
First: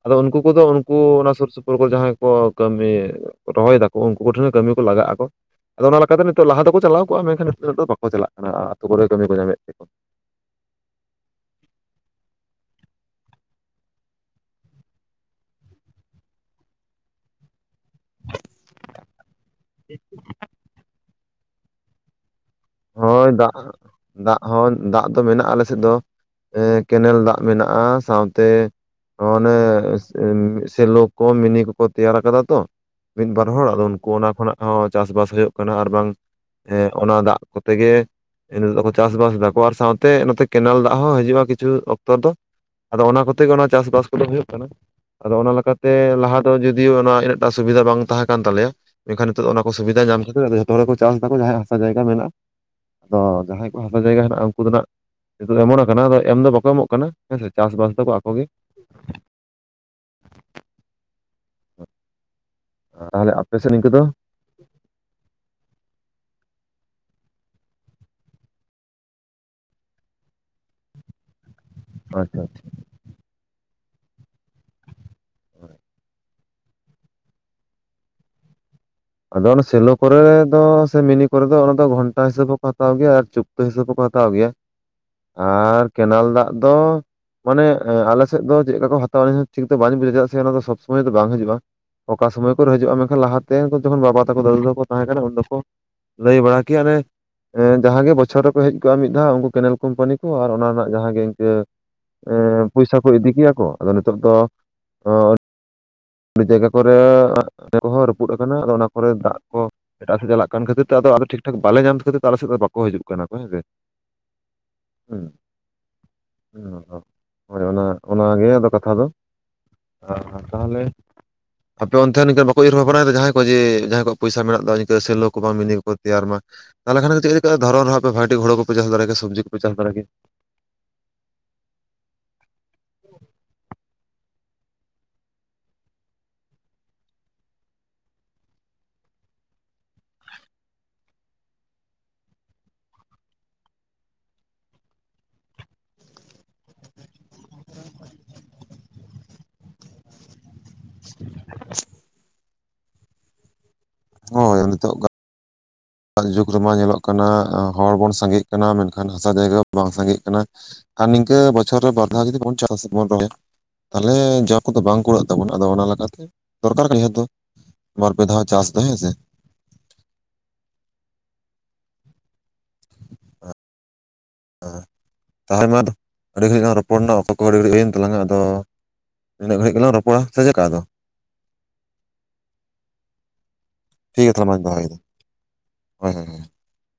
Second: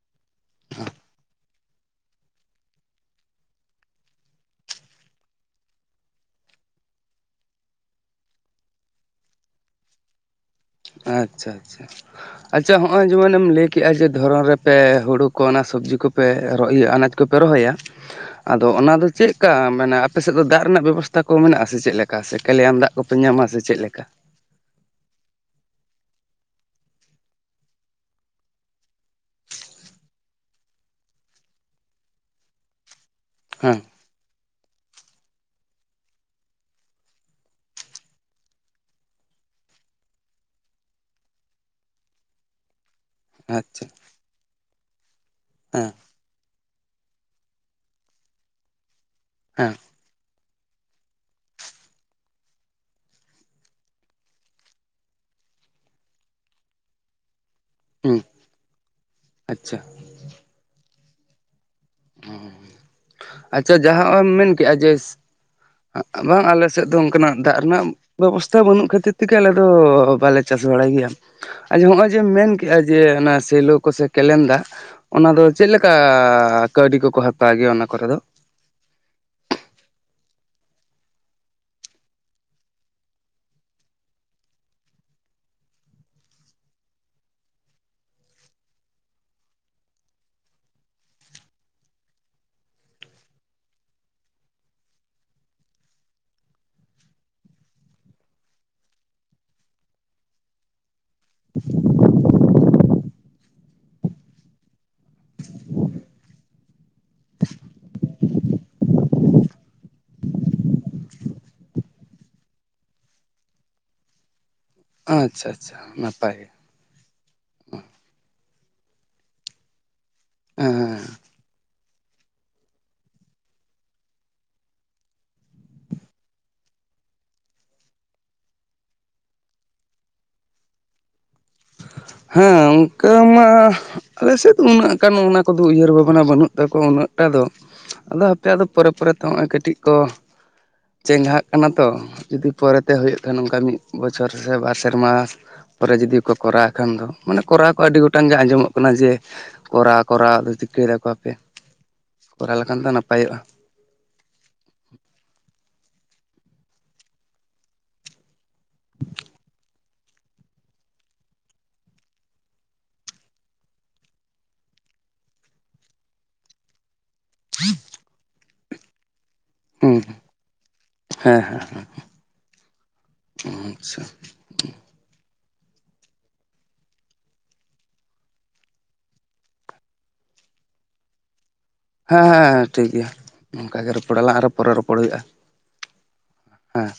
ᱟᱫᱚ ᱩᱱᱠᱩ ᱠᱚᱫᱚ ᱩᱱᱠᱩ ᱚᱱᱟ ᱥᱩᱨ ᱥᱩᱯᱩᱨ ᱠᱚᱨᱮ ᱡᱟᱦᱟᱸᱭ ᱠᱚ ᱠᱟᱹᱢᱤ ᱨᱚᱦᱚᱭ ᱫᱟᱠᱚ ᱩᱱᱠᱩ ᱠᱚᱴᱷᱮᱱ ᱠᱟᱹᱢᱤ ᱠᱚ ᱞᱟᱜᱟᱜ ᱟᱠᱚ ᱟᱫᱚ ᱚᱱᱟ ᱞᱮᱠᱟᱛᱮ ᱱᱤᱛᱚᱜ ᱞᱟᱦᱟ ᱫᱚᱠᱚ ᱪᱟᱞᱟᱣ ᱟᱠᱩᱣᱟᱜ ᱢᱮᱱᱠᱷᱟᱱ ᱱᱤᱛᱚᱜ ᱫᱚ ᱵᱟᱠᱚ ᱪᱟᱞᱟᱜ ᱠᱟᱱᱟ ᱟᱛᱳ ᱠᱚᱨᱮ ᱠᱟᱹᱢᱤ ᱠᱚ ᱧᱟᱢᱮᱫ ᱛᱮᱠᱚ ᱟᱪᱪᱷᱟ ᱟᱪᱪᱷᱟ ᱻ ᱟᱪᱪᱷᱟ ᱦᱚᱜᱼᱚᱭ ᱡᱮᱢᱚᱱ ᱮᱢ ᱞᱟᱹᱭ ᱠᱮᱫᱼᱟ ᱡᱮ ᱫᱷᱚᱨᱚᱱ ᱨᱮᱯᱮ ᱦᱩᱲᱩ ᱠᱚ ᱚᱱᱟ ᱥᱚᱵᱽᱡᱤ ᱠᱚᱯᱮ ᱤᱭᱟᱹ ᱟᱱᱟᱡᱽ ᱠᱚᱯᱮ ᱨᱚᱦᱚᱭᱟ ᱟᱫᱚ ᱚᱱᱟ ᱫᱚ ᱪᱮᱫ ᱠᱟ ᱢᱟᱱᱮ ᱟᱯᱮ ᱥᱮᱫ ᱫᱚ ᱫᱟᱜ ᱨᱮᱱᱟᱜ ᱵᱮᱵᱚᱥᱛᱟ ᱠᱚ ᱢᱮᱱᱟᱜᱼᱟᱥᱮ ᱪᱮᱫ ᱞᱮᱠᱟ? ᱚᱠᱟ ᱥᱮ ᱠᱟᱞᱭᱟᱱ ᱫᱟᱜ ᱠᱚᱯᱮ ᱦᱳᱭ ᱧᱟᱢᱟ ᱫᱟᱜ ᱥᱮ ᱪᱮᱫ ᱞᱮᱠᱟ? ᱫᱟᱜ ᱦᱚᱸ ᱫᱟᱜ ᱫᱚ ᱢᱮᱱᱟᱜᱼᱟ ᱟᱞᱮ ᱥᱮᱫ ᱫᱚ ᱠᱮᱱᱮᱞ ᱫᱟᱜ ᱢᱮᱱᱟᱜᱼᱟ ᱥᱟᱶᱛᱮ ᱚᱱᱮ ᱥᱮᱞᱚ ᱠᱚ ᱢᱤᱱᱤ ᱠᱚᱠᱚ ᱛᱮᱭᱟᱨ ᱠᱟᱫᱟ ᱛᱚ ᱢᱤᱫ ᱵᱟᱨ ᱦᱚᱲ ᱦᱮᱸ ᱟᱫᱚ ᱩᱱᱠᱩ ᱚᱱᱟ ᱠᱷᱚᱱᱟᱜ ᱦᱚᱸ ᱪᱟᱥᱵᱟᱥ ᱦᱩᱭᱩᱜ ᱠᱟᱱᱟ ᱟᱨ ᱵᱟᱝ ᱦᱮᱸ ᱚᱱᱟ ᱫᱟᱜ ᱠᱚᱛᱮ ᱜᱮ᱾ ᱤᱱᱟᱹ ᱛᱮᱠᱚ ᱪᱟᱥᱵᱟᱥ ᱫᱟᱠᱚ ᱟᱨ ᱥᱟᱶᱛᱮ ᱱᱚᱛᱮ ᱠᱮᱱᱮᱞ ᱫᱟᱜ ᱦᱚᱸ ᱦᱟᱹᱡᱩᱜᱼᱟ ᱠᱤᱪᱷᱩ ᱚᱠᱛᱚ ᱫᱚ᱾ ᱟᱫᱚ ᱚᱱᱟ ᱠᱚᱛᱮ ᱜᱮ ᱚᱱᱟ ᱟᱪᱪᱷᱟ ᱪᱟᱥᱵᱟᱥ ᱠᱚᱫᱚ ᱦᱩᱭᱩᱜ ᱠᱟᱱᱟ ᱟᱫᱚ ᱚᱱᱟ ᱞᱮᱠᱟᱛᱮ ᱦᱮᱸ ᱞᱟᱦᱟ ᱡᱩᱫᱤ ᱚᱱᱟ ᱤᱱᱟᱹᱜᱴᱟ ᱥᱩᱵᱤᱫᱷᱟ ᱵᱟᱝ ᱛᱟᱦᱮᱸ ᱠᱟᱱ ᱛᱟᱞᱮᱭᱟ ᱢᱮᱱᱠᱷᱟᱱ ᱱᱤᱛᱚᱜ ᱚᱱᱟ ᱠᱚ ᱦᱮᱸ ᱥᱩᱵᱤᱫᱟ ᱧᱟᱢ ᱠᱷᱟᱛᱤᱨ ᱡᱷᱚᱛᱚ ᱛᱚ ᱦᱚᱲ ᱜᱮ ᱠᱚ ᱪᱟᱥ ᱮᱫᱟᱠᱚ ᱡᱟᱦᱟᱸᱭᱟᱜ ᱦᱟᱥᱟ ᱡᱟᱭᱜᱟ ᱢᱮᱱᱟᱜᱼᱟ ᱟᱫᱚ ᱡᱟᱦᱟᱸᱭ ᱠᱚ ᱦᱟᱥᱟ ᱡᱟᱭᱜᱟ ᱦᱮᱱᱟᱜᱼᱟ ᱩᱱᱠᱩ ᱫᱚᱱᱟᱜ ᱱᱤᱛᱚᱜ ᱮᱢᱚᱱ ᱟᱠᱟᱱᱟ ᱟᱫᱚ ᱮᱢ ᱫᱚ ᱵᱟᱠᱚ ᱮᱢᱚᱜ ᱠᱟᱱᱟ ᱦᱮᱸ ᱥᱮ ᱪᱟᱥᱵᱟᱥ ᱫᱟᱠᱚ ᱦᱩᱸ ᱟᱠᱚ ᱜᱮ ᱟᱪᱪᱷᱟ ᱛᱟᱦᱚᱞᱮ ᱟᱯᱮ ᱥᱮᱫ ᱟᱪᱪᱷᱟ ᱱᱤᱝᱠᱟᱹ ᱫᱚ ᱡᱟᱦᱟᱸᱢ ᱢᱮᱱ ᱠᱮᱫᱟ ᱡᱮ ᱵᱟᱝ ᱟᱞᱮ ᱥᱮᱫ ᱫᱚ ᱚᱱᱠᱟᱱᱟᱜ ᱫᱟᱜ ᱨᱮᱱᱟᱜ ᱵᱮᱵᱚᱥᱛᱷᱟ ᱵᱟᱹᱱᱩᱜ ᱠᱷᱟᱹᱛᱤᱨ ᱛᱮᱜᱮ ᱟᱞᱮ ᱫᱚ ᱵᱟᱞᱮ ᱪᱟᱥ ᱵᱟᱲᱟᱭ ᱜᱮᱭᱟ᱾ ᱟᱨ ᱡᱮ ᱱᱚᱜᱼᱚᱭ ᱡᱮ ᱟᱪᱪᱷᱟ ᱢᱮᱱ ᱟᱪᱪᱷᱟ, ᱠᱮᱫᱮᱜᱼᱟ ᱡᱮ ᱚᱱᱟ ᱥᱮᱞᱳ ᱠᱚ ᱥᱮ ᱠᱮᱞᱮᱱ ᱫᱟᱜ ᱚᱱᱟ ᱫᱚ ᱪᱮᱫ ᱞᱮᱠᱟ ᱠᱟᱹᱣᱰᱤ ᱠᱚᱠᱚ ᱦᱟᱛᱟᱣ ᱜᱮᱭᱟ ᱚᱱᱟ ᱠᱚᱨᱮ ᱫᱚ? ᱟᱫᱚ ᱚᱱᱟ ᱥᱮᱞᱳ ᱠᱚᱨᱮ ᱫᱚ ᱥᱮ ᱢᱤᱱᱤ ᱠᱚᱨᱮ ᱫᱚ ᱚᱱᱟ ᱫᱚ ᱜᱷᱚᱱᱴᱟ ᱦᱤᱥᱟᱹᱵ ᱦᱚᱸᱠᱚ ᱦᱟᱛᱟᱣ ᱜᱮᱭᱟ ᱟᱨ ᱪᱩᱯᱼᱼ ᱦᱤᱥᱟᱹᱵ ᱦᱚᱠᱚ ᱦᱟᱛᱟᱣ ᱜᱮᱭᱟ ᱟᱨ ᱠᱮᱱᱮᱞ ᱫᱟᱜ ᱫᱚ ᱢᱟᱱᱮ ᱟᱞᱮ ᱥᱮᱫ ᱫᱚ ᱪᱮᱫ ᱞᱮᱠᱟ ᱠᱚ ᱦᱟᱛᱟᱣᱟ ᱴᱷᱤᱠ ᱫᱚ ᱵᱟᱹᱧ ᱵᱩᱡᱷᱟᱹᱣᱟ, ᱪᱮᱫᱟᱜ ᱥᱮ ᱚᱱᱟ ᱫᱚ ᱥᱚᱵ ᱥᱚᱢᱚᱭ ᱫᱚ ᱵᱟᱝ ᱦᱤᱡᱩᱜᱼᱟ᱾ ᱚᱠᱟ ᱥᱚᱢᱚᱭ ᱠᱚᱨᱮ ᱦᱤᱡᱩᱜᱼᱟ ᱢᱮᱱᱠᱷᱟᱱ ᱞᱟᱦᱟᱛᱮ ᱩᱱ ᱡᱚᱠᱷᱚᱱ ᱵᱟᱵᱟ ᱛᱟᱠᱚ ᱫᱟᱫᱩ ᱛᱟᱠᱚ ᱛᱟᱦᱮᱸ ᱠᱟᱱᱟ ᱩᱱ ᱫᱚᱠᱚ ᱞᱟᱹᱭ ᱵᱟᱲᱟ ᱠᱮᱭᱟ ᱞᱮ ᱡᱟᱦᱟ ᱜᱮ ᱵᱚᱪᱷᱚᱨ ᱨᱮᱠᱚ ᱦᱮᱡ ᱠᱚᱜᱼᱟ ᱢᱤᱫ ᱫᱷᱟᱣ ᱩᱱᱠᱩ ᱠᱮᱱᱮᱞ ᱠᱳᱢᱯᱟᱱᱤ ᱠᱚ ᱟᱨ ᱚᱱᱟ ᱨᱮᱱᱟᱜ ᱡᱟᱦᱟᱸᱜ ᱜᱮ ᱤᱱᱠᱟᱹ ᱯᱚᱭᱥᱟ ᱠᱚ ᱤᱫᱤ ᱠᱮᱭᱟ ᱠᱚ ᱟᱫᱚ ᱱᱤᱛᱚᱜ ᱫᱚ ᱟᱹᱰᱤ ᱡᱟᱭᱜᱟ ᱠᱚᱨᱮ [unintelligible] ᱠᱚᱦᱚᱸ ᱨᱟᱹᱯᱩᱫ ᱟᱠᱟᱱᱟ ᱟᱫᱚ ᱚᱱᱟ ᱠᱚᱨᱮ ᱫᱟᱜ ᱠᱚ ᱮᱴᱟᱜ ᱥᱮᱫ ᱪᱟᱞᱟᱜ ᱠᱟᱱ ᱠᱷᱟᱹᱛᱤᱨ ᱛᱮ ᱟᱫᱚ ᱴᱷᱤᱠ ᱴᱷᱟᱠ ᱵᱟᱞᱮ ᱧᱟᱢ ᱠᱷᱟᱹᱛᱤᱨ ᱟᱞᱮ ᱥᱮᱫ ᱫᱚ ᱵᱟᱠᱚ ᱦᱤᱡᱩᱜ ᱠᱟᱱᱟ ᱠᱚ ᱦᱮᱸᱥᱮ᱾ ᱦᱩᱸ ᱟᱪᱪᱷᱟ ᱟᱪᱪᱷᱟ ᱱᱟᱯᱟᱭ ᱜᱮ ᱦᱮᱸ ᱦᱳᱭ ᱚᱱᱟ ᱚᱱᱟᱜᱮ ᱟᱫᱚ ᱠᱟᱛᱷᱟ ᱫᱚ ᱟᱨ ᱛᱟᱦᱚᱞᱮ ᱮᱸᱻ ᱟᱯᱮ ᱚᱱᱛᱮ ᱵᱟᱠᱚ ᱩᱭᱦᱟᱹᱨ ᱵᱷᱟᱵᱱᱟ ᱡᱟᱦᱟᱸᱭ ᱠᱚ ᱡᱮ ᱡᱟᱦᱟᱸᱭ ᱠᱚᱣᱟᱜ ᱯᱚᱭᱥᱟ ᱢᱮᱱᱟᱜ ᱫᱚ ᱤᱱᱠᱟᱹ ᱥᱮᱞᱳ ᱠᱚ ᱵᱟᱝ ᱢᱤᱱᱤ ᱠᱚ ᱛᱮᱭᱟᱨ ᱢᱟ ᱛᱟᱦᱚᱞᱮ ᱠᱷᱟᱱ ᱪᱮᱫ ᱞᱮᱠᱟ ᱫᱷᱚᱨᱚᱱ ᱨᱮᱦᱚᱸ ᱟᱯᱮ ᱵᱷᱟᱜᱮ ᱦᱩᱲᱩ ᱠᱚᱯᱮ ᱪᱟᱥ ᱫᱟᱲᱮ ᱠᱮᱭᱟ ᱥᱚᱵᱡᱤ ᱠᱚᱯᱮ ᱪᱟᱥ ᱫᱟᱲᱮᱭᱟᱜ ᱠᱮᱭᱟ ᱦᱮᱸ ᱚᱱᱠᱟ ᱢᱟ ᱟᱞᱮᱥᱮᱫ ᱫᱚ ᱩᱱᱟᱹᱜ ᱜᱟᱱ ᱚᱱᱟ ᱠᱚᱫᱚ ᱩᱭᱦᱟᱹᱨ ᱵᱷᱟᱵᱽᱱᱟ ᱵᱟᱹᱱᱩᱜ ᱛᱟᱠᱚᱣᱟ ᱩᱱᱟᱹᱜᱴᱟ ᱫᱚ᱾ ᱟᱫᱚ ᱦᱟᱯᱮᱭᱟᱜ ᱫᱚ ᱯᱚᱨᱮ ᱯᱚᱨᱮ ᱛᱮ ᱦᱚᱹᱜᱼᱚᱭ ᱠᱟᱹᱴᱤᱡ ᱠᱚ ᱪᱮᱸᱜᱷᱟᱜ ᱠᱟᱱᱟ ᱛᱚ ᱡᱩᱫᱤ ᱯᱚᱨᱮᱛᱮ ᱦᱩᱭᱩᱜ ᱠᱷᱟᱱ ᱚᱝᱠᱟ ᱢᱤᱜ ᱵᱚᱪᱷᱚᱨ ᱥᱮ ᱵᱟᱨ ᱥᱮᱨᱢᱟ ᱯᱚᱨᱮ ᱡᱩᱫᱤ ᱠᱚ ᱠᱚᱨᱟᱣ ᱠᱷᱟᱱ ᱫᱚ ᱢᱟᱱᱮ ᱠᱚᱨᱟᱣ ᱠᱚ ᱟᱹᱰᱤ ᱜᱚᱴᱟᱝ ᱜᱮ ᱟᱸᱡᱚᱢᱚᱜ ᱠᱟᱱᱟ ᱡᱮ ᱠᱚᱨᱟᱣ ᱠᱚᱨᱟᱣ ᱟᱫᱚ ᱪᱤᱠᱟᱹᱭ ᱫᱟᱠᱚ ᱦᱟᱯᱮ ᱠᱚᱨᱟᱣ ᱞᱮᱠᱷᱟᱱ ᱫᱚ ᱱᱟᱯᱟᱭᱚᱜᱼᱟ᱾ ᱦᱳᱭ ᱱᱤᱛᱚᱜ ᱜᱟ ᱟᱜ ᱡᱩᱜᱽ ᱨᱮᱢᱟ ᱧᱮᱞᱚᱜ ᱠᱟᱱᱟ ᱦᱚᱲ ᱵᱚᱱ ᱥᱟᱸᱜᱮᱜ ᱠᱟᱱᱟ ᱢᱮᱱᱠᱷᱟᱱ ᱦᱟᱥᱟ ᱡᱟᱭᱜᱟ ᱵᱟᱝ ᱥᱟᱸᱜᱮᱜ ᱠᱟᱱᱟ᱾ ᱟᱨ ᱱᱤᱝᱠᱟᱹ ᱵᱚᱪᱷᱚᱨ ᱨᱮ ᱵᱟᱨ ᱫᱷᱟᱣ ᱡᱚᱫᱤ ᱠᱚ ᱪᱟᱥ ᱵᱚᱱ ᱨᱚᱦᱚᱭᱟ ᱛᱟᱞᱦᱮ ᱡᱚ ᱠᱚᱫᱚ ᱵᱟᱝ ᱠᱩᱲᱟᱹᱜ ᱛᱟᱵᱚᱱᱟ ᱟᱫᱚ ᱚᱱᱟ ᱞᱮᱠᱟᱛᱮ ᱫᱚᱨᱠᱟᱨ ᱠᱟᱱᱟ ᱱᱤᱦᱟᱹᱛ ᱫᱚ᱾ [inaudible] ᱵᱟᱨᱯᱮ ᱫᱷᱟᱣ ᱪᱟᱥ ᱫᱚ ᱦᱮᱸ ᱥᱮ᱾ ᱦᱩᱸ ᱦᱮᱸ ᱦᱮᱸ ᱦᱮᱸ ᱟᱪᱪᱷᱟ ᱦᱮᱸ ᱛᱟᱦᱞᱮ ᱢᱟᱫᱚ ᱟᱹᱰᱤ ᱜᱷᱟᱹᱲᱤᱡ ᱞᱟᱝ ᱨᱚᱯᱚᱲᱱᱟ ᱚᱠᱛᱚ ᱠᱚ ᱟᱹᱰᱤ ᱜᱷᱟᱹᱲᱤᱡ ᱦᱩᱭᱮᱱ ᱛᱟᱞᱟᱝᱟ ᱟᱫᱚ ᱤᱱᱟᱹᱜ ᱜᱟᱹᱲᱤᱡ ᱜᱮᱞᱟ ᱨᱚᱯᱚᱲᱟ ᱥᱮ ᱪᱮᱫᱠᱟ ᱟᱫᱚ? ᱦᱮᱸ ᱦᱮᱸ ᱦᱮᱸ ᱴᱷᱤᱠ ᱜᱮᱭᱟ ᱱ ᱚᱝᱠᱟᱜᱮ ᱴᱷᱤᱠ ᱜᱮᱭᱟ ᱨᱚᱯᱚᱲᱟᱞᱟᱝ ᱟᱨᱚ ᱛᱟᱦᱚᱞᱮ ᱢᱟᱧ ᱯᱚᱨᱮ ᱨᱚᱯᱚᱲ ᱫᱚᱦᱚᱭᱮᱫᱟ ᱦᱩᱭᱩᱜᱼᱟ᱾ ᱦᱳᱭ ᱦᱳᱭ ᱦᱳᱭ᱾ ᱦᱮᱸ